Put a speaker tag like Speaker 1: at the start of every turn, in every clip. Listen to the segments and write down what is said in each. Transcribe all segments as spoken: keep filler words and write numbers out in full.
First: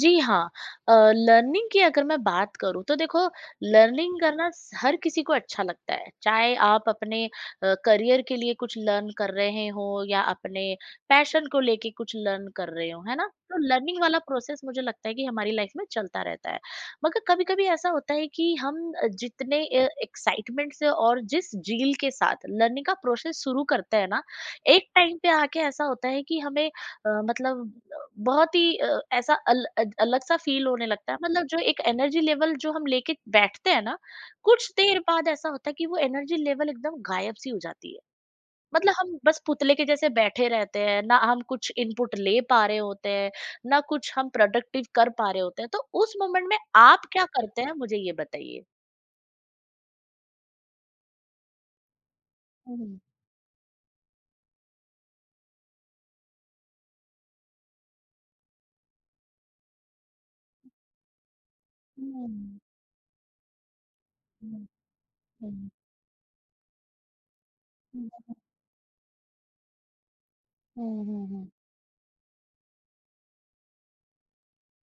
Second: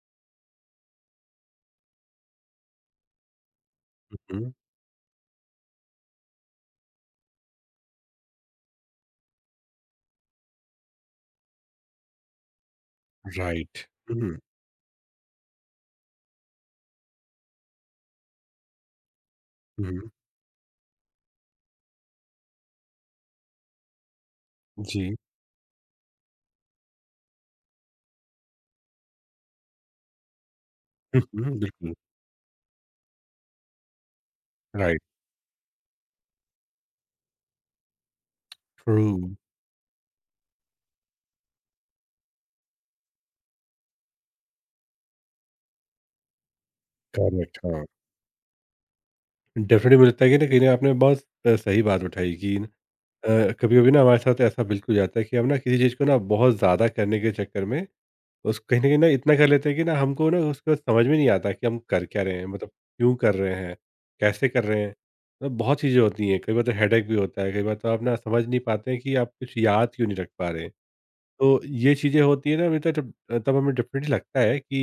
Speaker 1: जी हाँ, अ, लर्निंग की अगर मैं बात करूँ तो देखो लर्निंग करना
Speaker 2: हुँ,
Speaker 1: स- हर किसी को अच्छा लगता है। चाहे आप अपने करियर के लिए कुछ लर्न कर रहे हो या अपने पैशन को लेके कुछ लर्न कर रहे हो, है ना? तो
Speaker 2: राइट।
Speaker 1: लर्निंग वाला
Speaker 2: हुँ,
Speaker 1: प्रोसेस मुझे लगता है कि हमारी लाइफ में चलता रहता है। मगर कभी-कभी ऐसा होता है कि हम अ, जितने
Speaker 2: हुँ,
Speaker 1: एक्साइटमेंट से और जिस जील के साथ लर्निंग का प्रोसेस शुरू करते हैं ना, एक
Speaker 2: जी।
Speaker 1: टाइम पे आके ऐसा होता है कि हमें अ, मतलब बहुत ही अ, ऐसा अल अ, अलग-सा फ़ील होने लगता है
Speaker 2: हुँ,
Speaker 1: मतलब
Speaker 2: हुँ,
Speaker 1: जो एक
Speaker 2: बिल्कुल,
Speaker 1: एनर्जी लेवल जो हम लेके बैठते हैं ना, कुछ देर
Speaker 2: राइट,
Speaker 1: बाद ऐसा होता है कि वो एनर्जी लेवल एकदम गायब-सी हो जाती है। मतलब
Speaker 2: ट्रू,
Speaker 1: हम बस पुतले के जैसे बैठे रहते हैं, ना हम कुछ इनपुट ले पा रहे होते हैं, ना कुछ हम प्रोडक्टिव कर पा रहे होते हैं, तो उस मोमेंट में आप क्या
Speaker 2: करेक्ट,
Speaker 1: करते हैं
Speaker 2: हाँ।
Speaker 1: मुझे ये बताइए?
Speaker 2: डेफ़िनेटली मुझे लगता है कि ना, कहीं न आपने बहुत अ, सही बात उठाई कि
Speaker 1: हुँ,
Speaker 2: अ,
Speaker 1: हुँ,
Speaker 2: कभी-कभी ना हमारे साथ ऐसा बिल्कुल हो जाता है कि हम ना किसी चीज़ को ना बहुत ज़्यादा करने के चक्कर में उस कहीं न कहीं ना इतना कर लेते हैं कि ना हमको ना उसके बाद समझ में नहीं आता कि हम कर
Speaker 1: हुँ,
Speaker 2: क्या रहे हैं?
Speaker 1: हुँ,
Speaker 2: मतलब क्यों कर रहे हैं? कैसे कर रहे हैं? मतलब
Speaker 1: हुँ,
Speaker 2: बहुत चीज़ें होती हैं, कई बार तो हेडेक भी होता है, कई बार तो आप ना समझ नहीं पाते हैं कि आप कुछ याद क्यों नहीं रख पा रहे हैं?
Speaker 1: हुँ, हुँ, हुँ,
Speaker 2: तो ये चीज़ें होती है ना, अभी तो जब तब हमें डेफ़िनेटली लगता है कि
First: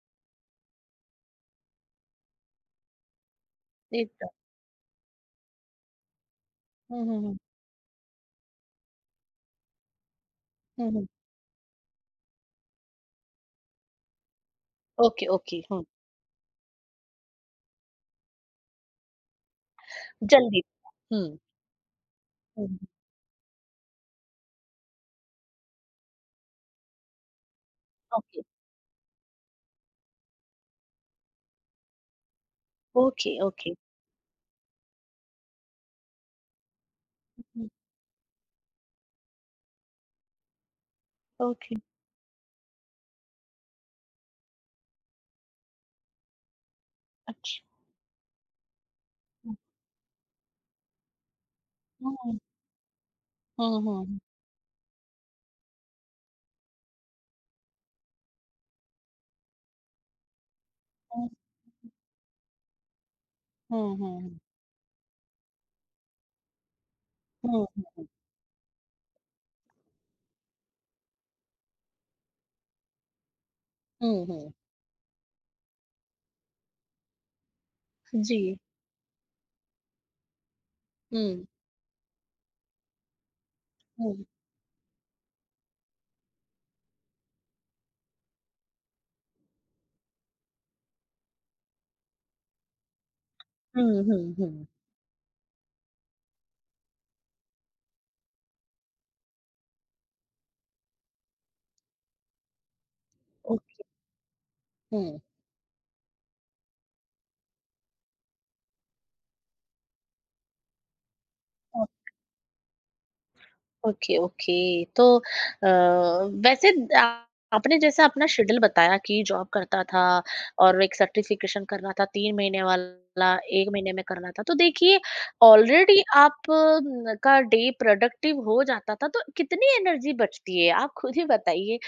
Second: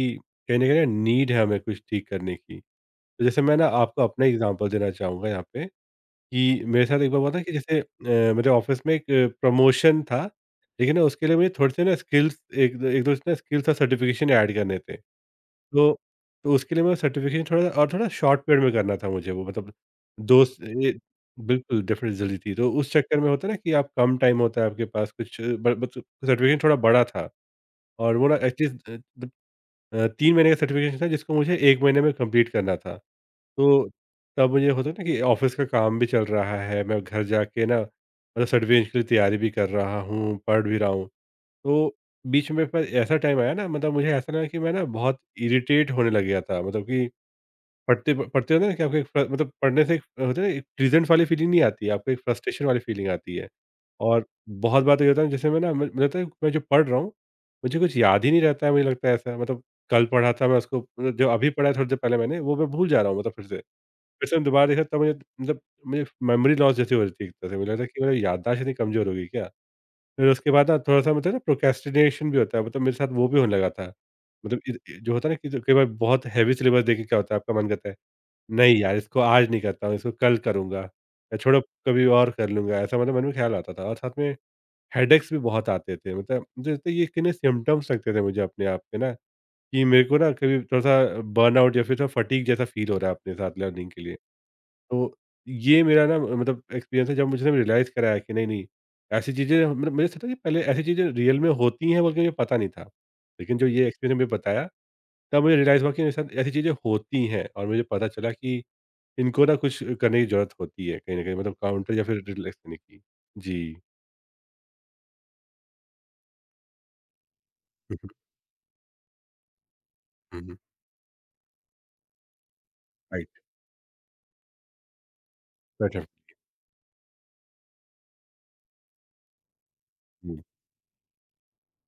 Speaker 2: कहीं न कहीं नीड है हमें कुछ ठीक करने की। तो जैसे मैं ना आपको अपना
Speaker 1: एकदम।
Speaker 2: एग्ज़ाम्पल देना चाहूँगा यहाँ पे कि मेरे साथ
Speaker 1: हुँ,
Speaker 2: एक बार
Speaker 1: हुँ,
Speaker 2: हुआ
Speaker 1: हुँ,
Speaker 2: था कि जैसे अ, मेरे ऑफ़िस में एक प्रमोशन था,
Speaker 1: हुँ,
Speaker 2: लेकिन ना
Speaker 1: हुँ,
Speaker 2: उसके लिए मुझे थोड़े से ना स्किल्स एक दो एक दो ना स्किल्स और सर्टिफ़िकेशन ऐड करने थे।
Speaker 1: ओके, ओके, हुँ।
Speaker 2: तो तो उसके लिए मैं सर्टिफ़िकेशन थोड़ा और थोड़ा शॉर्ट पीरियड में करना था, मुझे वो मतलब दोस्त
Speaker 1: जल्दी।
Speaker 2: ये
Speaker 1: हुँ।
Speaker 2: बिल्कुल डेफ़िनेटली ज़रूरी थी। तो
Speaker 1: Mhm.
Speaker 2: उस चक्कर में होता है ना कि आप कम टाइम होता है आपके पास, कुछ ब बत सर्टिफ़िकेशन थोड़ा बड़ा था। और वो ना
Speaker 1: Okay.
Speaker 2: At least uh, the uh, तीन महीने का सर्टिफ़िकेशन था जिसको मुझे एक महीने में कंप्लीट करना था।
Speaker 1: Okay. Okay.
Speaker 2: तो तब मुझे होता है ना कि ऑफ़िस का काम भी चल रहा है, मैं घर जाके
Speaker 1: Mhm.
Speaker 2: ना मतलब सर्टिफ़िकेशन के लिए तैयारी भी कर रहा हूँ, पढ़ भी रहा हूँ।
Speaker 1: Okay.
Speaker 2: तो बीच में पर ऐसा टाइम आया ना, मतलब मुझे ऐसा लगा कि मैं ना बहुत इरिटेट होने लग गया था, मतलब कि
Speaker 1: अच्छा।
Speaker 2: पढ़ते प पढ़ते हो ना कि आपको एक फ मतलब पढ़ने से एक होता है ना, एक प्रेज़ेंट वाली फ़ीलिंग नहीं आती है, आपको एक
Speaker 1: हम्म,
Speaker 2: फ्रस्ट्रेशन वाली फ़ीलिंग आती है।
Speaker 1: हम्म,
Speaker 2: और बहुत बार तो ये होता है, जैसे मैं ना मुझे मुझे लगता है मैं जो पढ़ रहा हूँ, मुझे कुछ याद ही नहीं रहता है, मुझे लगता है ऐसा मतलब कल पढ़ा था मैं उसको, मतलब जो
Speaker 1: हम्म,
Speaker 2: अभी पढ़ा है थोड़ी देर पहले मैंने, वो मैं भूल जा रहा हूँ मतलब फिर से। फिर से
Speaker 1: हम्म,
Speaker 2: मैं दोबारा देखा तब मुझे मतलब मुझे मेमोरी लॉस जैसी हो रही थी एक तरह से,
Speaker 1: हम्म,
Speaker 2: मुझे लग रहा है कि
Speaker 1: हम्म,
Speaker 2: मेरी याददाश्त इतनी कमज़ोर हो गई क्या? फिर उसके बाद ना थोड़ा-सा मतलब ना प्रोक्रेस्टिनेशन भी होता है, मतलब मेरे साथ वो भी होने लगा था।
Speaker 1: हम्म, हम्म,
Speaker 2: मतलब इ इ- जो होता है ना कि जो कई बार बहुत हेवी सिलेबस देख के क्या होता है, आपका मन करता है
Speaker 1: जी।
Speaker 2: नहीं यार, इसको आज नहीं करता हूँ, इसको कल करूँगा। या
Speaker 1: हम्म,
Speaker 2: छोड़ो, कभी और कर लूँगा, ऐसा मतलब मन में ख़्याल आता था और साथ
Speaker 1: हम्म,
Speaker 2: में हेडेक्स भी बहुत आते थे। मतलब जैसे ये कितने सिम्पटम्स लगते थे मुझे अपने आप पे ना, कि मेरे को ना कभी थोड़ा-सा बर्नआउट या फिर थोड़ा फ़टीग जैसा फ़ील हो रहा है अपने साथ लर्निंग
Speaker 1: हम्म,
Speaker 2: के लिए।
Speaker 1: हम्म, हम्म,
Speaker 2: तो ये मेरा ना मतलब एक्सपीरियंस है जब मुझे ना रियलाइज़ कराया कि नहीं-नहीं, ऐसी चीज़ें मतलब मुझे सोचा कि पहले ऐसी चीज़ें रियल में होती हैं, बल्कि मुझे पता नहीं था। लेकिन जो
Speaker 1: ओके,
Speaker 2: ये एक्सपीरियंस ने मुझे बताया,
Speaker 1: हम्म,
Speaker 2: तब मुझे रियलाइज़ हुआ कि मेरे साथ ऐसी चीज़ें होती हैं और मुझे पता चला कि इनको ना कुछ करने की ज़रूरत होती है कहीं न कहीं, मतलब काउंटर या फिर रिलैक्स देने की। जी।
Speaker 1: Okay, okay. तो अ, वैसे द आपने
Speaker 2: हुँ,
Speaker 1: जैसा
Speaker 2: हुँ,
Speaker 1: अपना शेड्यूल बताया कि जॉब करता था
Speaker 2: हुँ, हुँ।
Speaker 1: और एक सर्टिफ़िकेशन करना था तीन महीने वाला,
Speaker 2: राइट,
Speaker 1: एक महीने में करना था। तो देखिए ऑलरेडी
Speaker 2: बेटर।
Speaker 1: आप न का डे प्रोडक्टिव हो जाता था, तो कितनी एनर्जी
Speaker 2: हुँ,
Speaker 1: बचती है? आप खुद ही बताइए।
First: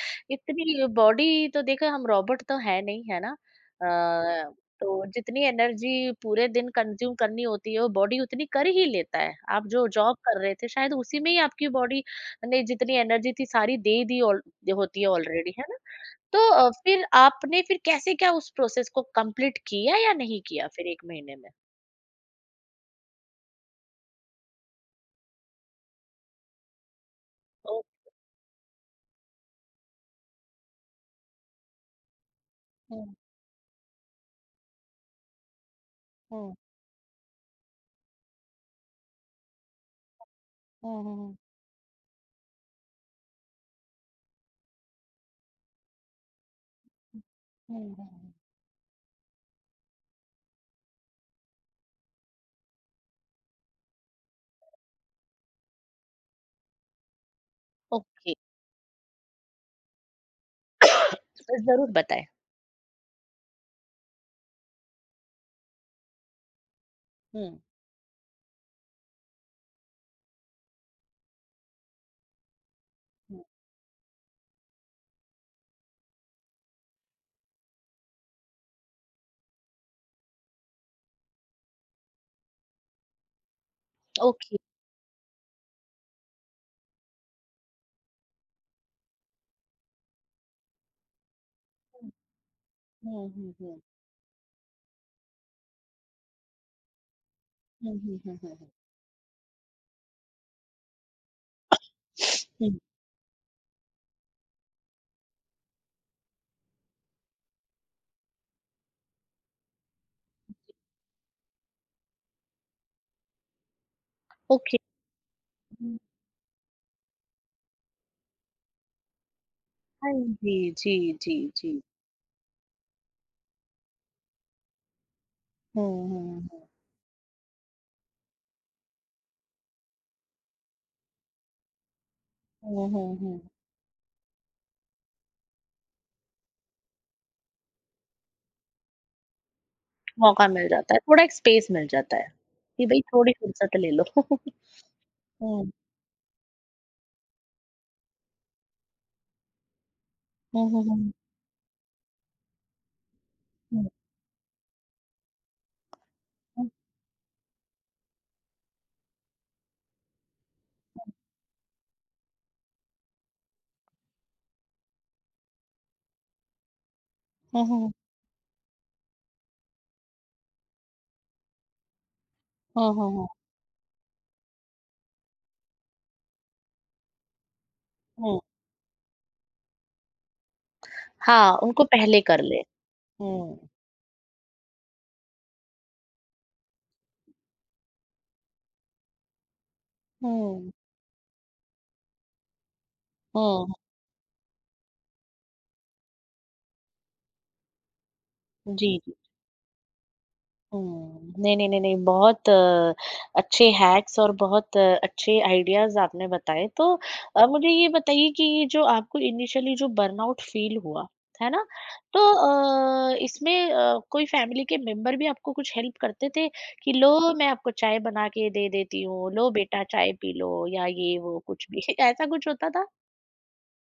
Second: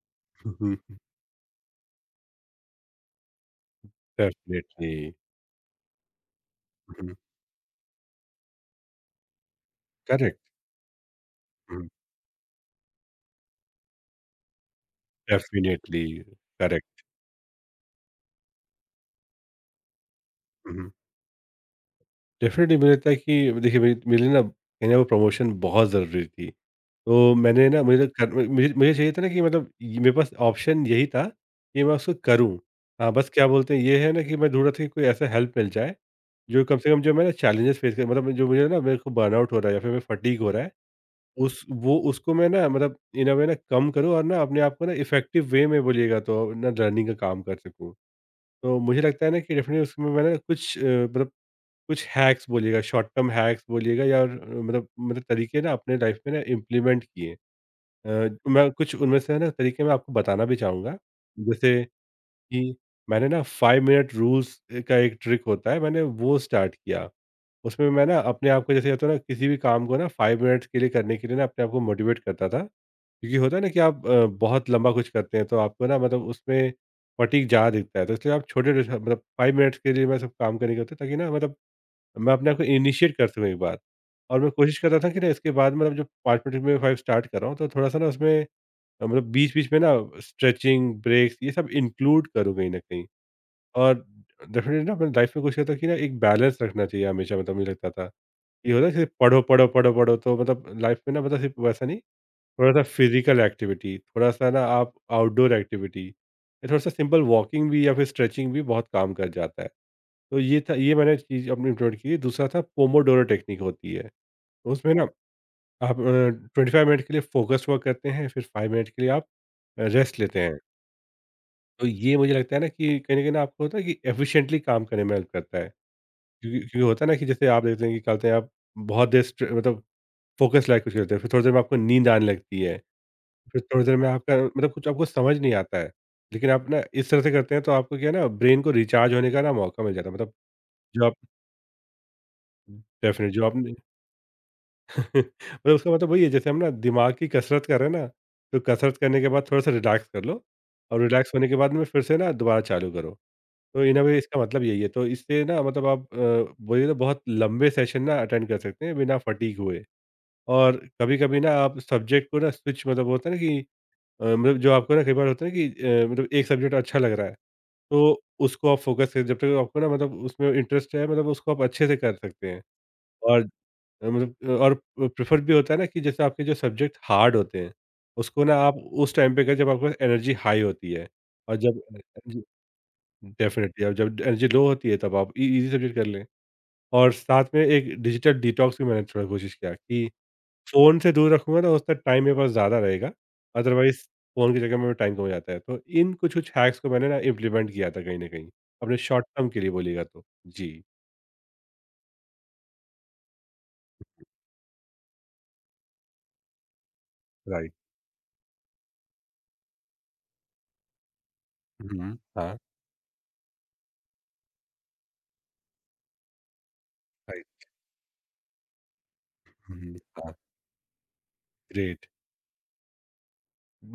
Speaker 2: हुँ,
Speaker 1: इतनी
Speaker 2: हुँ,
Speaker 1: बॉडी तो देखो हम रोबोट तो है नहीं, है ना? अ,
Speaker 2: डेफ़िनेटली।
Speaker 1: तो जितनी एनर्जी पूरे दिन
Speaker 2: हुँ,
Speaker 1: कंज्यूम करनी होती है वो बॉडी उतनी कर ही लेता है। आप जो जॉब
Speaker 2: करेक्ट।
Speaker 1: कर रहे थे शायद उसी में ही आपकी
Speaker 2: हुँ,
Speaker 1: बॉडी ने जितनी एनर्जी थी सारी दे दी, ऑल- होती है ऑलरेडी, है ना?
Speaker 2: डेफ़िनेटली
Speaker 1: तो अ,
Speaker 2: करेक्ट।
Speaker 1: फिर आपने फिर कैसे क्या उस प्रोसेस को कंप्लीट किया या नहीं किया
Speaker 2: हुँ,
Speaker 1: फिर
Speaker 2: हुँ।
Speaker 1: एक महीने में?
Speaker 2: डेफ़िनेटली मुझे लगता है कि देखिए, मेरी मेरे लिए ना कहीं न वो प्रमोशन बहुत ज़रूरी थी। तो मैंने ना
Speaker 1: ओ,
Speaker 2: मुझे कर मुझे मुझे चाहिए था ना, कि मतलब ये मेरे पास ऑप्शन यही था कि मैं उसको करूँ। हाँ,
Speaker 1: हम्म,
Speaker 2: बस क्या बोलते हैं ये है ना कि मैं ढूँढ रहा था कि कोई ऐसा हेल्प मिल जाए,
Speaker 1: हम्म,
Speaker 2: जो कम से कम जो मैं ना चैलेंजेस फ़ेस कर, मतलब जो मुझे ना मेरे को बर्नआउट हो रहा है या फिर मैं फटीग हो रहा है,
Speaker 1: हम्म, हम्म,
Speaker 2: उस वो उसको मैं ना मतलब इन अ वे ना कम करूँ और ना अपने आप को ना इफ़ेक्टिव वे में बोलिएगा तो ना रनिंग का काम कर
Speaker 1: हम्म,
Speaker 2: सकूँ।
Speaker 1: हम्म,
Speaker 2: तो मुझे लगता है ना कि डेफ़िनेटली उसमें मैंने कुछ अ, मतलब कुछ हैक्स बोलिएगा, शॉर्ट टर्म हैक्स बोलिएगा या अ, मतलब मतलब तरीके ना अपने लाइफ में ना इम्प्लीमेंट किए। अ,
Speaker 1: ओके।
Speaker 2: तो मैं कुछ उनमें से ना तरीके मैं आपको बताना भी चाहूँगा।
Speaker 1: तो
Speaker 2: जैसे
Speaker 1: जरूर बताएं।
Speaker 2: कि मैंने ना फाइव मिनट रूल्स अ, का एक ट्रिक होता है, मैंने वो स्टार्ट किया।
Speaker 1: हम्म,
Speaker 2: उसमें मैं ना अपने आप को जैसे होता है ना किसी भी काम को ना फाइव मिनट्स के लिए करने के लिए ना अपने आप को मोटिवेट करता था। क्योंकि
Speaker 1: हम्म,
Speaker 2: होता है ना कि आप अ, बहुत लंबा कुछ करते हैं तो आपको ना मतलब उसमें फटीग ज़्यादा दिखता है। तो इसलिए आप छोटे-छोटे मतलब फाइव मिनट्स के लिए मैं सब काम करने के होते हैं ताकि ना मतलब मैं अपने आप को इनिशिएट करते हुए एक बार, और मैं
Speaker 1: ओके,
Speaker 2: कोशिश कर रहा था कि ना इसके बाद मतलब जो फाइव मिनट में फाइव स्टार्ट कर रहा हूँ तो थोड़ा-सा ना उसमें अ, मतलब बीच-बीच में ना स्ट्रेचिंग, ब्रेक्स ये सब
Speaker 1: हम्म,
Speaker 2: इंक्लूड करूँ कहीं न कहीं।
Speaker 1: हम्म, हम्म,
Speaker 2: और डेफ़िनेटली ना अपनी लाइफ़ में कोशिश करता हूँ कि ना एक बैलेंस रखना चाहिए हमेशा, मतलब मुझे लगता
Speaker 1: हम्म,
Speaker 2: था।
Speaker 1: हम्म, हम्म, हम्म,
Speaker 2: ये होता है सिर्फ़ पढ़ो, पढ़ो, पढ़ो, पढ़ो तो मतलब लाइफ़ में ना मतलब सिर्फ़ वैसा नहीं,
Speaker 1: हम्म,
Speaker 2: थोड़ा-सा फिज़िकल एक्टिविटी, थोड़ा-सा ना आप आउटडोर एक्टिविटी, या थोड़ा-सा सिंपल वॉकिंग भी या फिर स्ट्रेचिंग भी बहुत काम कर जाता है। तो ये था, ये मैंने चीज़ अपनी इम्प्लीमेंट की। दूसरा था पोमोडोरो टेक्निक होती है।
Speaker 1: ओके,
Speaker 2: उसमें ना
Speaker 1: हम्म,
Speaker 2: आप अ, ट्वेंटी फाइव मिनट के लिए फ़ोकस्ड वर्क करते हैं, फिर फाइव मिनट के लिए आप अ,
Speaker 1: हाँ,
Speaker 2: रेस्ट लेते हैं।
Speaker 1: जी, जी, जी, जी।
Speaker 2: तो ये मुझे लगता है ना कि कहीं न कहीं ना आपको होता है कि एफ़िशिएंटली काम करने में हेल्प करता है।
Speaker 1: हुँ, हुँ,
Speaker 2: क्योंकि
Speaker 1: हुँ।
Speaker 2: क्योंकि होता है ना कि जैसे आप देखते हैं कि क्या बोलते हैं आप बहुत देर स्ट्रे मतलब फ़ोकस लायक कुछ करते हैं, फिर थोड़ी देर में आपको नींद आने लगती है,
Speaker 1: हुँ, हुँ, हुँ।
Speaker 2: फिर थोड़ी देर में आपका मतलब कुछ आपको समझ नहीं आता है। लेकिन आप ना इस तरह से करते हैं तो आपको क्या है ना ब्रेन को रिचार्ज होने का ना मौका मिल जाता है। मतलब
Speaker 1: मौका मिल जाता है,
Speaker 2: जो आप
Speaker 1: थोड़ा एक स्पेस मिल जाता है, कि भई
Speaker 2: डेफ़िनेट
Speaker 1: थोड़ी
Speaker 2: जो आपने
Speaker 1: फुर्सत ले लो। हुँ।
Speaker 2: मतलब उसका मतलब वही है, जैसे हम ना दिमाग की कसरत कर रहे हैं ना, तो कसरत करने के बाद थोड़ा-सा रिलैक्स कर लो
Speaker 1: हुँ, हुँ,
Speaker 2: और
Speaker 1: हुँ।
Speaker 2: रिलैक्स होने के बाद में फिर से ना दोबारा चालू करो। तो
Speaker 1: हुँ,
Speaker 2: इन अ वे इसका मतलब यही है। तो इससे ना मतलब आप अ,
Speaker 1: हुँ, हुँ।
Speaker 2: बोलिए तो बहुत लंबे सेशन ना अटेंड कर सकते हैं बिना फटीग हुए। और कभी-कभी ना आप सब्जेक्ट को ना स्विच मतलब होता है ना कि अ, मतलब जो आपको ना कई बार होता है ना कि अ, मतलब एक सब्जेक्ट अच्छा लग रहा है
Speaker 1: हुँ, हुँ,
Speaker 2: तो उसको आप फ़ोकस करें जब तक आपको ना मतलब उसमें इंटरेस्ट है, मतलब उसको आप अच्छे से कर सकते हैं।
Speaker 1: हुँ, हुँ, हुँ,
Speaker 2: और अ, मतलब अ, और अ, प्रेफर भी होता है ना कि जैसे आपके जो सब्जेक्ट हार्ड होते हैं,
Speaker 1: हुँ।
Speaker 2: उसको ना आप उस टाइम पे करें जब आपके पास एनर्जी हाई होती है। और
Speaker 1: हाँ,
Speaker 2: जब
Speaker 1: उनको
Speaker 2: अ,
Speaker 1: पहले कर
Speaker 2: जी,
Speaker 1: लें। हुँ।
Speaker 2: डेफ़िनिटली और जब एनर्जी लो होती है तब आप इ ईज़ी सब्जेक्ट कर लें। और साथ में एक डिजिटल डिटॉक्स भी मैंने थोड़ा कोशिश किया कि
Speaker 1: हुँ,
Speaker 2: फ़ोन से दूर रखूँगा ना उतना टाइम मेरे पास ज़्यादा रहेगा,
Speaker 1: हुँ।
Speaker 2: अदरवाइज़ फ़ोन की जगह मेरा टाइम कम हो जाता है। तो इन कुछ-कुछ हैक्स को मैंने ना इम्प्लीमेंट किया था कहीं न कहीं, अपने
Speaker 1: जी।
Speaker 2: शॉर्ट टर्म के लिए बोलिएगा तो। जी,
Speaker 1: हुँ। नहीं, नहीं, नहीं, नहीं बहुत अ, अच्छे हैक्स और बहुत अ, अच्छे आइडियाज़ आपने बताए। तो अ, मुझे
Speaker 2: राइट।
Speaker 1: ये बताइए कि ये जो आपको इनिशियली जो बर्नआउट फ़ील हुआ, है ना?
Speaker 2: हुँ,
Speaker 1: तो
Speaker 2: हाँ,
Speaker 1: अ, इसमें अ, कोई फ़ैमिली के मेंबर भी आपको कुछ हेल्प करते थे कि लो मैं
Speaker 2: राइट।
Speaker 1: आपको चाय बना के दे देती हूँ, लो
Speaker 2: हुँ,
Speaker 1: बेटा चाय
Speaker 2: हाँ,
Speaker 1: पी लो या ये वो कुछ भी
Speaker 2: ग्रेट।
Speaker 1: ऐसा कुछ होता था?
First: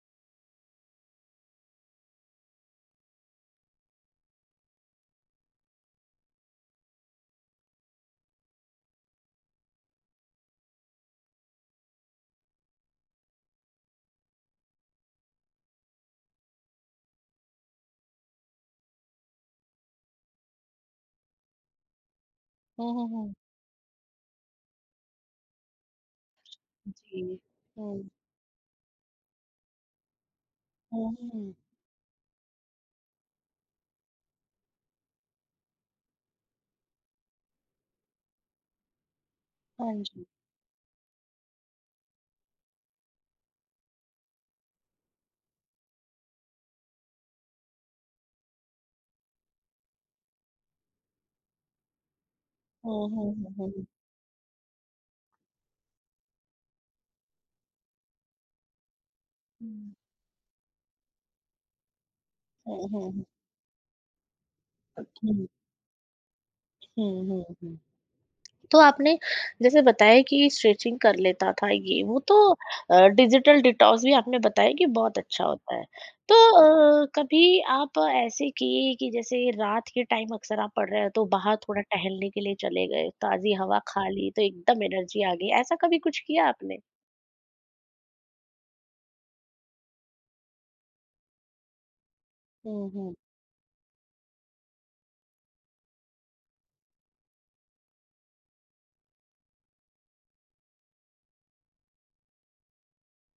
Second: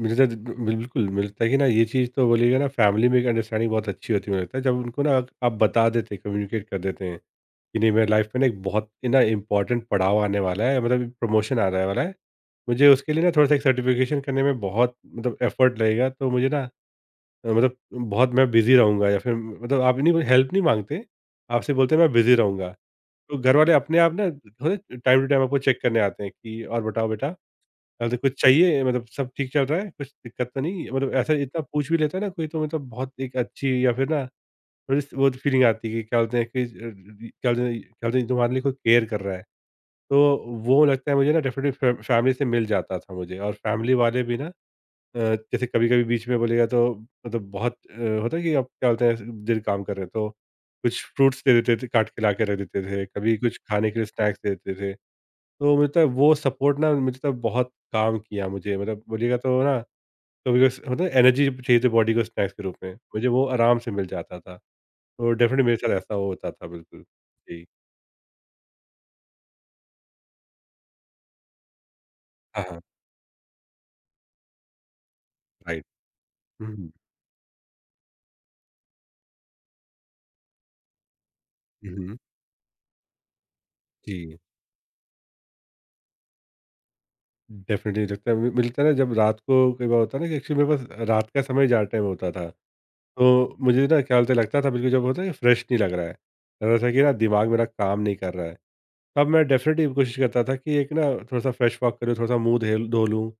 Speaker 2: मुझे तो बिल बिल्कुल, मिलता है कि ना ये चीज़ तो बोलिएगा ना, फैमिली में एक अंडरस्टैंडिंग बहुत अच्छी होती है मुझे लगता है। जब उनको ना आप बता देते हैं, कम्युनिकेट कर देते हैं, कि नहीं मेरे लाइफ में ना एक बहुत ही ना इम्पोर्टेंट पड़ाव आने वाला है, मतलब प्रमोशन आने वाला है। मुझे उसके लिए ना थोड़ा-सा एक सर्टिफिकेशन करने में बहुत मतलब एफर्ट लगेगा, तो मुझे ना मतलब बहुत मैं बिज़ी रहूँगा या फिर मतलब आप नहीं कोई हेल्प नहीं माँगते, आपसे बोलते हैं मैं बिज़ी रहूँगा।
Speaker 1: हुँ, हुँ, हुँ।
Speaker 2: तो घर वाले अपने आप ना थोड़े टाइम टू टाइम आपको चेक करने आते हैं कि और बताओ
Speaker 1: जी।
Speaker 2: बेटा,
Speaker 1: हुँ।
Speaker 2: अरे कुछ चाहिए, मतलब सब ठीक चल रहा है? कुछ दिक्कत तो नहीं?
Speaker 1: हुँ,
Speaker 2: मतलब ऐसा
Speaker 1: हुँ।
Speaker 2: इतना पूछ भी लेता है ना कोई तो मतलब बहुत एक अच्छी या फिर ना थोड़ी सी वो फीलिंग आती है कि क्या बोलते हैं कि अ, क्या बोलते हैं क्या बोलते हैं तुम्हारे लिए कोई केयर कर रहा है।
Speaker 1: हाँ जी।
Speaker 2: तो वो लगता है मुझे ना डेफ़िनेटली फै फैमिली से मिल जाता था मुझे और फैमिली वाले भी ना अ, जैसे कभी-कभी बीच में बोलेगा तो मतलब बहुत अ, होता है कि आप क्या बोलते हैं दिन काम कर रहे हैं तो कुछ फ्रूट्स दे देते थे काट के ला के रख देते
Speaker 1: हुँ,
Speaker 2: थे,
Speaker 1: हुँ,
Speaker 2: कभी
Speaker 1: हुँ,
Speaker 2: कुछ
Speaker 1: हुँ, हुँ।
Speaker 2: खाने के लिए स्नैक्स दे देते थे। तो मुझे लगता है वो सपोर्ट ना मुझे लगता है बहुत काम किया मुझे मतलब बोलिएगा तो ना कभी कभी मतलब एनर्जी चाहिए थी बॉडी को स्नैक्स के रूप
Speaker 1: हुँ,
Speaker 2: में
Speaker 1: हुँ,
Speaker 2: मुझे वो आराम से मिल जाता था। तो
Speaker 1: हुँ।
Speaker 2: डेफिनेटली मेरे साथ ऐसा होता था बिल्कुल।
Speaker 1: हुँ, हुँ,
Speaker 2: जी।
Speaker 1: हुँ। तो आपने जैसे बताया कि स्ट्रेचिंग कर लेता था ये वो, तो
Speaker 2: हाँ हाँ।
Speaker 1: अ, डिजिटल डिटॉक्स भी आपने बताया कि बहुत अच्छा होता है।
Speaker 2: राइट।
Speaker 1: तो
Speaker 2: हम्म।
Speaker 1: अ, कभी आप ऐसे किए कि जैसे रात के टाइम अक्सर आप पढ़ रहे हो तो बाहर थोड़ा
Speaker 2: हम्म,
Speaker 1: टहलने के लिए चले गए, ताज़ी हवा खा ली
Speaker 2: जी।
Speaker 1: तो एकदम एनर्जी आ गई, ऐसा कभी कुछ किया आपने?
Speaker 2: डेफिनेटली लगता है मि- मिलता है ना जब रात को कई बार होता है ना कि एक्चुअली मेरे पास रात का समय ज़्यादा टाइम होता था।
Speaker 1: हुँ, हुँ।
Speaker 2: तो मुझे ना क्या बोलते हैं, लगता था बिल्कुल जब होता है फ्रेश नहीं लग रहा है। लग रहा था कि ना दिमाग मेरा काम नहीं कर रहा है। तब मैं डेफ़िनेटली कोशिश करता था कि एक ना थोड़ा-सा फ्रेश वॉक करूँ, थोड़ा-सा मुँह धेल धो लूँ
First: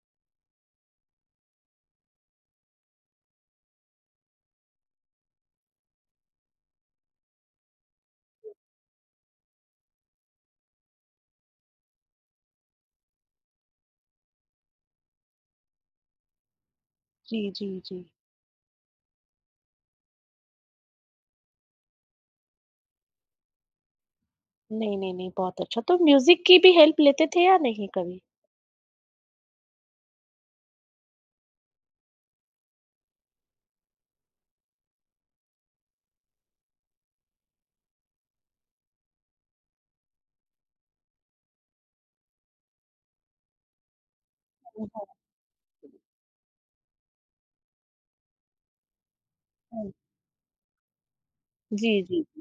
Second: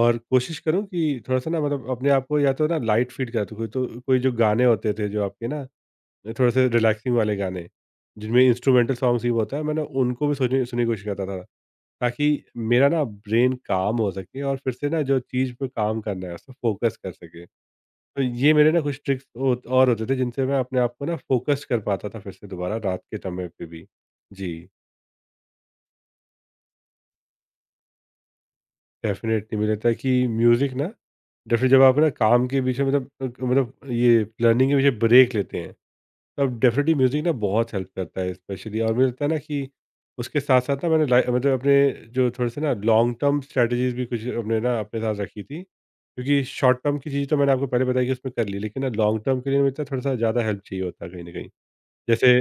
Speaker 2: और कोशिश करूँ कि थोड़ा-सा ना मतलब अपने आप को या तो ना लाइट फ़ील करा कोई तो कोई जो गाने होते थे जो आपके ना थोड़े-से रिलैक्सिंग वाले गाने, जिनमें इंस्ट्रूमेंटल सॉन्ग्स ही होता है, मैं ना उनको भी सोचने सुनने की कोशिश करता था, ताकि मेरा ना ब्रेन काम हो सके और फिर से ना जो चीज़ पे काम करना है, उस पे फ़ोकस कर
Speaker 1: जी,
Speaker 2: सके।
Speaker 1: जी, जी।
Speaker 2: तो ये मेरे ना कुछ ट्रिक्स होत और होते थे जिनसे मैं अपने आप को ना फ़ोकस कर पाता था फिर से दोबारा रात के समय पे भी। जी।
Speaker 1: नहीं, नहीं, नहीं बहुत अच्छा। तो म्यूज़िक की भी हेल्प लेते थे या नहीं कभी?
Speaker 2: डेफ़िनेटली मुझे लगता है कि म्यूज़िक ना डेफ़िनेटली जब आप ना काम के बीच में मतलब अ, मतलब ये लर्निंग के बीच ब्रेक लेते हैं तब डेफ़िनेटली म्यूज़िक ना बहुत हेल्प करता है स्पेशली। और मुझे लगता है ना कि उसके साथ साथ ना मैंने लाइ मतलब अपने जो थोड़े से ना लॉन्ग टर्म स्ट्रैटेजीज़ भी कुछ अपने ना
Speaker 1: हुँ,
Speaker 2: अपने
Speaker 1: हुँ,
Speaker 2: साथ रखी थी। क्योंकि शॉर्ट टर्म की चीज़ तो मैंने आपको पहले बताई कि उसमें कर ली लेकिन ना लॉन्ग टर्म के लिए मुझे लगता है
Speaker 1: हुँ।
Speaker 2: थोड़ा-सा ज़्यादा हेल्प चाहिए होता है कहीं न कहीं।
Speaker 1: जी, जी।
Speaker 2: जैसे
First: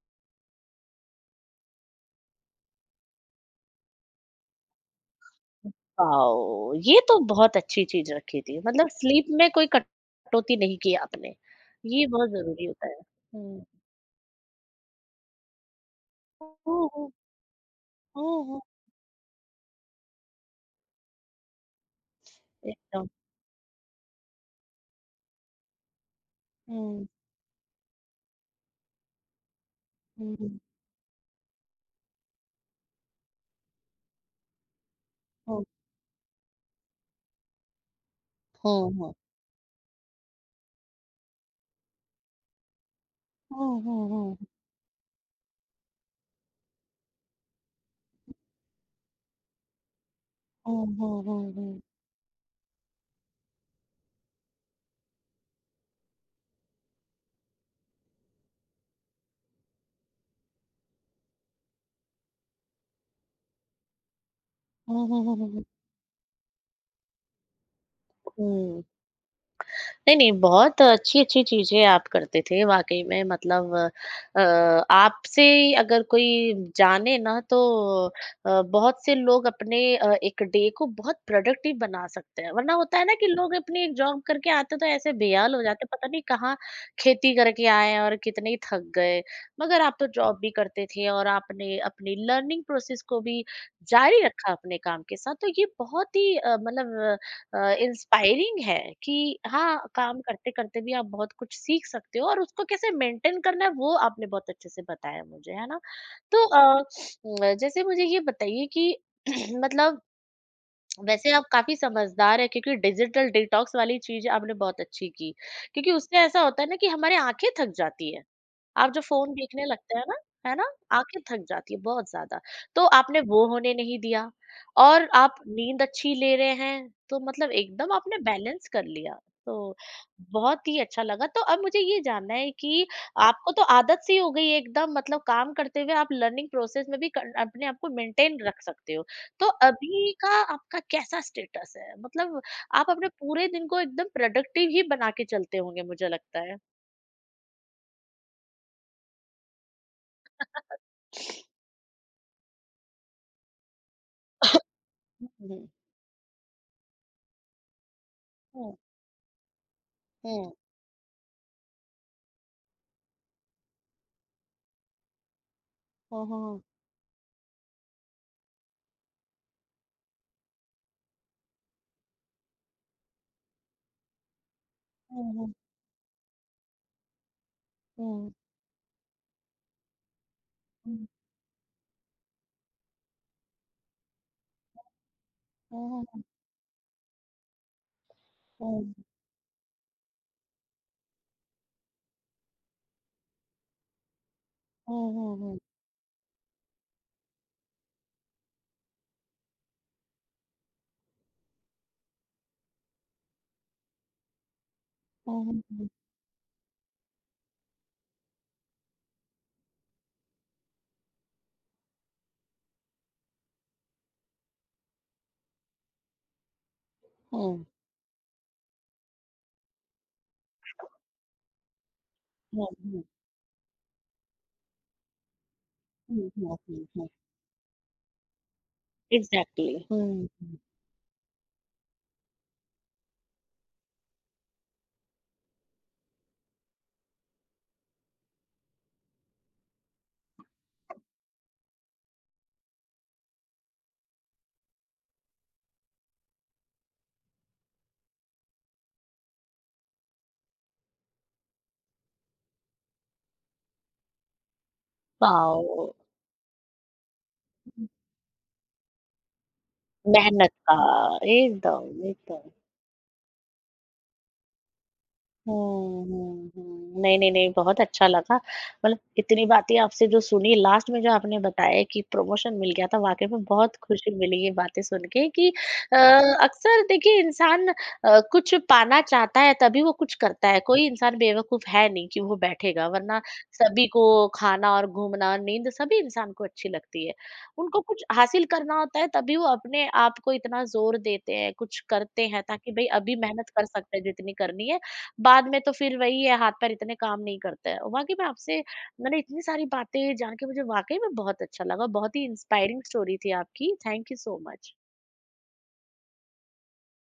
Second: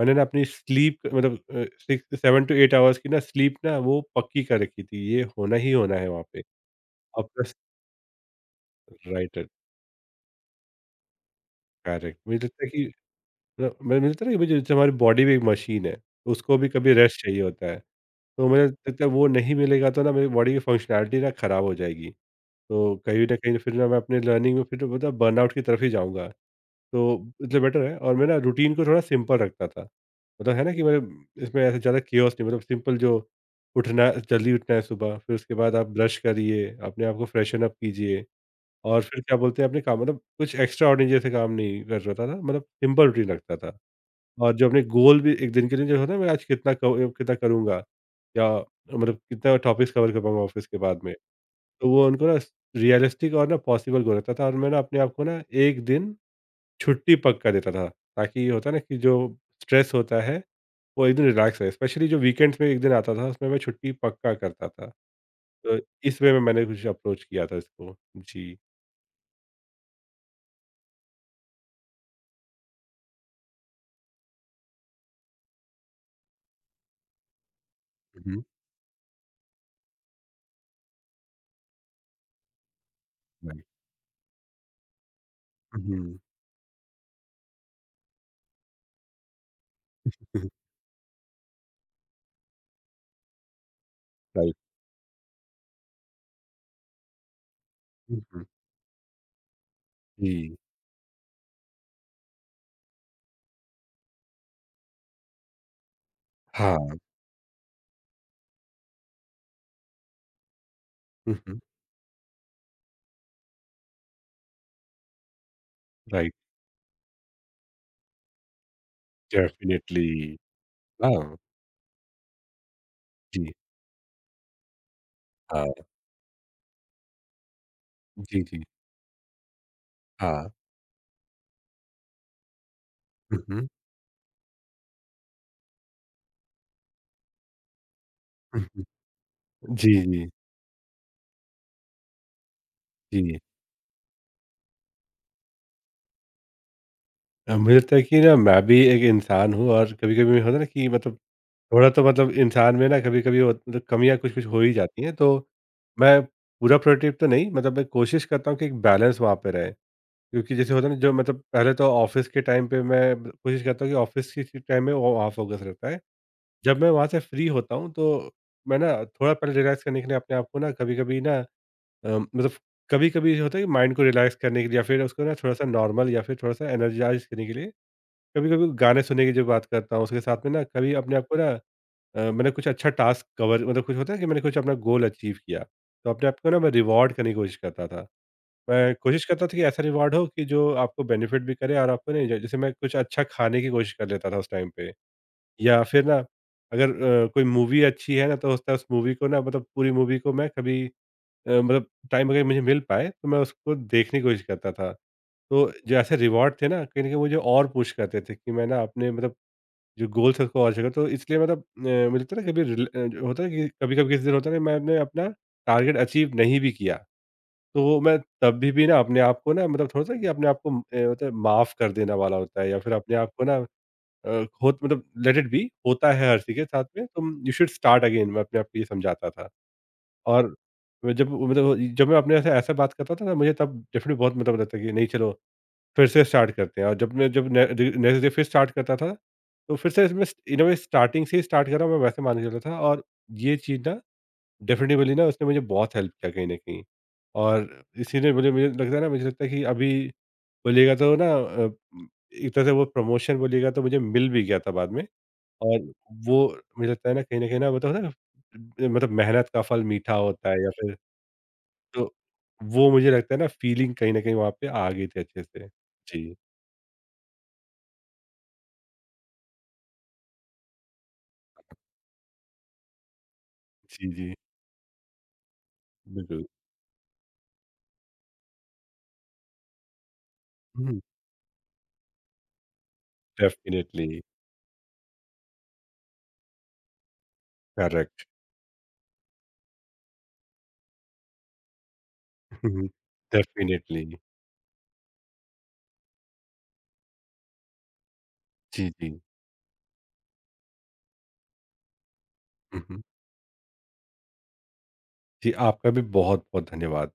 Speaker 2: मैंने ना अपनी स्लीप मतलब अ, six seven to eight hours की ना स्लीप ना वो पक्की कर रखी थी, ये होना ही होना है वहाँ पे।
Speaker 1: वाओ! ये तो
Speaker 2: आपका स
Speaker 1: बहुत अच्छी चीज़ रखी थी, मतलब
Speaker 2: राइट
Speaker 1: स्लीप
Speaker 2: राइट,
Speaker 1: में कोई कटौती नहीं की आपने, ये
Speaker 2: करेक्ट।
Speaker 1: बहुत
Speaker 2: मुझे लगता
Speaker 1: ज़रूरी
Speaker 2: है कि
Speaker 1: होता है। हुँ।
Speaker 2: मतलब मैं- मुझे लगता है ना कि मुझे जैसे हमारी बॉडी भी एक मशीन है,
Speaker 1: हुँ,
Speaker 2: उसको भी कभी
Speaker 1: हुँ,
Speaker 2: रेस्ट चाहिए होता है।
Speaker 1: हुँ,
Speaker 2: तो
Speaker 1: हुँ,
Speaker 2: मुझे लगता है वो नहीं मिलेगा तो ना मेरी बॉडी की फंक्शनैलिटी ना ख़राब हो जाएगी। तो
Speaker 1: एकदम।
Speaker 2: कहीं न कहीं फिर ना मैं अपने लर्निंग में फिर मतलब बर्नआउट की तरफ ही जाऊँगा। तो
Speaker 1: हुँ,
Speaker 2: इसलिए बेटर है। और मैं ना रूटीन को थोड़ा सिंपल रखता था।
Speaker 1: हुँ,
Speaker 2: मतलब
Speaker 1: हुँ,
Speaker 2: है ना कि मतलब इसमें ऐसे ज़्यादा केओस नहीं मतलब सिंपल जो उठना जल्दी उठना है सुबह, फिर उसके
Speaker 1: हुँ,
Speaker 2: बाद आप ब्रश करिए, अपने आप को फ्रेशन अप कीजिए।
Speaker 1: हुँ,
Speaker 2: और
Speaker 1: हुँ,
Speaker 2: फिर क्या बोलते हैं अपने काम मतलब कुछ एक्स्ट्राऑर्डिनरी जैसे काम नहीं कर रहा था ना, मतलब सिंपल रूटीन रखता था।
Speaker 1: हुँ, हुँ, हुँ,
Speaker 2: और जो अपने गोल भी एक दिन के लिए जो होता है ना मैं आज कितना क कितना करूँगा या मतलब कितना टॉपिक्स कवर कर पाऊँगा ऑफ़िस के
Speaker 1: हुँ, हुँ,
Speaker 2: बाद में।
Speaker 1: हुँ, हुँ, हुँ,
Speaker 2: तो वो उनको ना रियलिस्टिक और ना पॉसिबल गोल रखता था और मैं ना अपने आप को ना एक दिन छुट्टी पक्का देता था। ताकि ये होता है ना कि जो स्ट्रेस होता है वो एक दिन रिलैक्स रहे। स्पेशली जो वीकेंड्स में एक दिन आता था उसमें मैं छुट्टी पक्का करता था।
Speaker 1: हुँ, हुँ, हुँ,
Speaker 2: तो इस वे में मैंने कुछ अप्रोच किया था इसको। जी।
Speaker 1: हुँ। नहीं, नहीं, बहुत अच्छी-अच्छी चीज़ें आप करते थे वाक़ई में मतलब अ, आपसे अगर कोई जाने ना तो
Speaker 2: हुँ, हुँ।
Speaker 1: अ, बहुत से लोग अपने अ, एक डे को बहुत प्रोडक्टिव बना सकते हैं। वरना होता है ना कि लोग
Speaker 2: राइट।
Speaker 1: अपनी एक जॉब करके आते तो ऐसे बेहाल हो
Speaker 2: हुँ,
Speaker 1: जाते, पता
Speaker 2: हुँ।
Speaker 1: नहीं कहाँ खेती करके आए हैं और कितने ही थक गए। मगर आप तो जॉब भी करते थे और आपने अपनी लर्निंग प्रोसेस को भी जारी रखा
Speaker 2: राइट।
Speaker 1: अपने काम के साथ, तो ये बहुत ही अ, मतलब
Speaker 2: हुँ, हुँ।
Speaker 1: इंस्पायरिंग है कि हाँ, काम करते
Speaker 2: जी,
Speaker 1: करते भी आप बहुत कुछ सीख सकते हो, और उसको कैसे मेंटेन करना है वो आपने बहुत अच्छे से बताया मुझे, है ना? तो अ,
Speaker 2: हाँ।
Speaker 1: जैसे मुझे ये बताइए कि मतलब वैसे
Speaker 2: हुँ,
Speaker 1: आप
Speaker 2: हुँ।
Speaker 1: काफी समझदार है, क्योंकि डिजिटल डिटॉक्स वाली चीज आपने बहुत अच्छी की। क्योंकि उससे
Speaker 2: राइट,
Speaker 1: ऐसा होता है ना कि हमारे आंखें थक जाती है, आप जो फोन देखने लगते हैं
Speaker 2: डेफ़िनेटली।
Speaker 1: ना, है ना, आंखें
Speaker 2: हाँ,
Speaker 1: थक जाती है बहुत ज्यादा। तो आपने वो
Speaker 2: जी,
Speaker 1: होने नहीं दिया, और आप
Speaker 2: हाँ।
Speaker 1: नींद अच्छी ले रहे हैं, तो मतलब एकदम आपने
Speaker 2: जी, जी,
Speaker 1: बैलेंस कर लिया, तो
Speaker 2: हाँ।
Speaker 1: बहुत ही अच्छा लगा। तो अब मुझे ये जानना है कि
Speaker 2: हुँ,
Speaker 1: आपको तो
Speaker 2: हुँ।
Speaker 1: आदत सी हो गई है एकदम, मतलब काम करते हुए आप लर्निंग प्रोसेस में भी कर, अपने आप को मेंटेन रख
Speaker 2: हुँ, हुँ।
Speaker 1: सकते हो। तो
Speaker 2: जी,
Speaker 1: अभी
Speaker 2: जी,
Speaker 1: का आपका कैसा स्टेटस है? मतलब आप अपने
Speaker 2: जी।
Speaker 1: पूरे दिन को एकदम प्रोडक्टिव ही बना के चलते होंगे मुझे लगता है।
Speaker 2: अ, मुझे लगता है कि ना मैं भी एक इंसान हूँ और कभी-कभी होता है ना कि मतलब थोड़ा तो मतलब इंसान में ना कभी-कभी हो मतलब कमियाँ कुछ-कुछ हो ही जाती हैं, तो
Speaker 1: हुँ,
Speaker 2: मैं पूरा प्रोडक्टिव तो नहीं। मतलब मैं कोशिश करता हूँ कि
Speaker 1: हुँ,
Speaker 2: एक बैलेंस वहाँ पे रहे।
Speaker 1: हुँ,
Speaker 2: क्योंकि जैसे होता है ना जो मतलब पहले तो ऑफ़िस के टाइम पे मैं कोशिश करता हूँ कि ऑफ़िस के टाइम में वो वहाँ फ़ोकस रहता है।
Speaker 1: हुँ, हुँ,
Speaker 2: जब मैं वहाँ से फ्री होता हूँ तो मैं ना थोड़ा पहले रिलैक्स करने के लिए अपने आप को ना कभी-कभी ना अ, मतलब कभी-कभी होता है कि माइंड को रिलैक्स करने के लिए या फिर उसको
Speaker 1: हुँ,
Speaker 2: ना
Speaker 1: हुँ,
Speaker 2: थोड़ा-सा नॉर्मल या फिर थोड़ा-सा एनर्जाइज़ करने के लिए
Speaker 1: हुँ,
Speaker 2: कभी-कभी गाने सुनने की जो बात करता हूँ, उसके साथ में ना कभी
Speaker 1: हुँ,
Speaker 2: अपने आप को ना अ, मैंने कुछ अच्छा टास्क कवर मतलब कुछ होता है कि मैंने कुछ अपना गोल अचीव किया,
Speaker 1: हुँ,
Speaker 2: तो
Speaker 1: हुँ,
Speaker 2: अपने आप को ना मैं रिवॉर्ड करने की कोशिश करता था। मैं
Speaker 1: हुँ,
Speaker 2: कोशिश करता था कि ऐसा रिवॉर्ड हो कि जो आपको बेनिफिट भी करे और आपको नहीं जैसे मैं कुछ अच्छा खाने की कोशिश कर लेता था उस टाइम पे।
Speaker 1: हुँ, हुँ, हुँ,
Speaker 2: या फिर ना अगर अ, कोई मूवी अच्छी है ना तो होता है उस मूवी को ना मतलब पूरी मूवी को मैं कभी अ, मतलब टाइम अगर मुझे मिल पाए तो मैं उसको देखने की कोशिश करता था।
Speaker 1: हुँ,
Speaker 2: तो जो ऐसे रिवार्ड थे ना कहीं न कहीं मुझे और पुश करते थे कि मैं ना अपने मतलब जो गोल्स है उसको और जगह तो इसलिए मतलब अ, मिलता है ना कभी रिल अ, जो होता है कि कभी-कभी किसी दिन होता है ना मैंने अपना टारगेट अचीव नहीं भी किया,
Speaker 1: हुँ,
Speaker 2: तो वो मैं तब भी भी ना अपने आप को ना मतलब थोड़ा-सा कि अपने आप को अ, होता है माफ़ कर देने वाला होता
Speaker 1: हुँ,
Speaker 2: है या फिर
Speaker 1: हुँ,
Speaker 2: अपने आप को ना अ, होत मतलब लेट इट बी होता है हर किसी के साथ में
Speaker 1: हुँ,
Speaker 2: तुम यू शुड स्टार्ट अगेन मैं अपने आप को ये समझाता था।
Speaker 1: एग्ज़ैक्टली, हुँ।
Speaker 2: और मैं जब मतलब जब मैं अपने से ऐसा बात करता था ना मुझे तब डेफिनिटली बहुत मतलब लगता है कि नहीं चलो फिर से स्टार्ट करते हैं। और जब मैं जब ने ड नेक्स्ट डे फिर स्टार्ट करता था, तो फिर से इसमें इन अ वे स्टार्टिंग से ही स्टार्ट कर रहा हूँ मैं वैसे मान के चलता था। और ये चीज़ ना डेफिनिटली ना उसने मुझे बहुत हेल्प किया कहीं न कहीं। और इसीलिए मुझे मुझे लगता है ना मुझे लगता है कि अभी बोलिएगा तो ना अ, एक तरह से वो प्रमोशन बोलिएगा तो मुझे मिल भी गया था बाद में। और
Speaker 1: वाओ!
Speaker 2: वो मुझे लगता है ना कहीं न कहीं ना मतलब होता है ना मतलब मेहनत का फल मीठा होता
Speaker 1: मेहनत
Speaker 2: है या
Speaker 1: का
Speaker 2: फिर
Speaker 1: एकदम,
Speaker 2: तो
Speaker 1: एकदम।
Speaker 2: वो मुझे लगता है ना फीलिंग कहीं न कहीं वहाँ पे आ गई थी अच्छे से।
Speaker 1: हुँ,
Speaker 2: जी।
Speaker 1: हुँ, हुँ। नहीं, नहीं, नहीं, बहुत अच्छा लगा। मतलब इतनी बातें आपसे जो सुनी, लास्ट में जो आपने बताया कि प्रमोशन मिल गया था, वाक़ई में बहुत
Speaker 2: जी,
Speaker 1: खुशी
Speaker 2: जी।
Speaker 1: मिली ये बातें सुन के कि अ,
Speaker 2: बिल्कुल।
Speaker 1: अक्सर देखिए इंसान अ, कुछ पाना चाहता है, तभी वो कुछ करता है। कोई
Speaker 2: हुँ,
Speaker 1: इंसान बेवकूफ़ है नहीं कि वो बैठेगा, वरना सभी को
Speaker 2: डेफ़िनिटली।
Speaker 1: खाना और घूमना, नींद सभी इंसान को अच्छी लगती है। उनको कुछ
Speaker 2: करेक्ट।
Speaker 1: हासिल करना होता है, तभी वो अपने आप को इतना ज़ोर देते हैं, कुछ करते हैं ताकि भई अभी मेहनत कर सकते
Speaker 2: डेफ़िनिटली।
Speaker 1: हैं जितनी करनी है। बाद में तो फिर वही है, हाथ पैर इतने काम नहीं करते हैं। वाकई में आपसे
Speaker 2: जी, जी।
Speaker 1: मैंने इतनी सारी बातें जान के मुझे वाकई में बहुत अच्छा लगा, बहुत ही
Speaker 2: हुँ,
Speaker 1: इंस्पायरिंग
Speaker 2: हुँ।
Speaker 1: स्टोरी थी आपकी। Thank you so much.
Speaker 2: जी, आपका भी बहुत-बहुत धन्यवाद।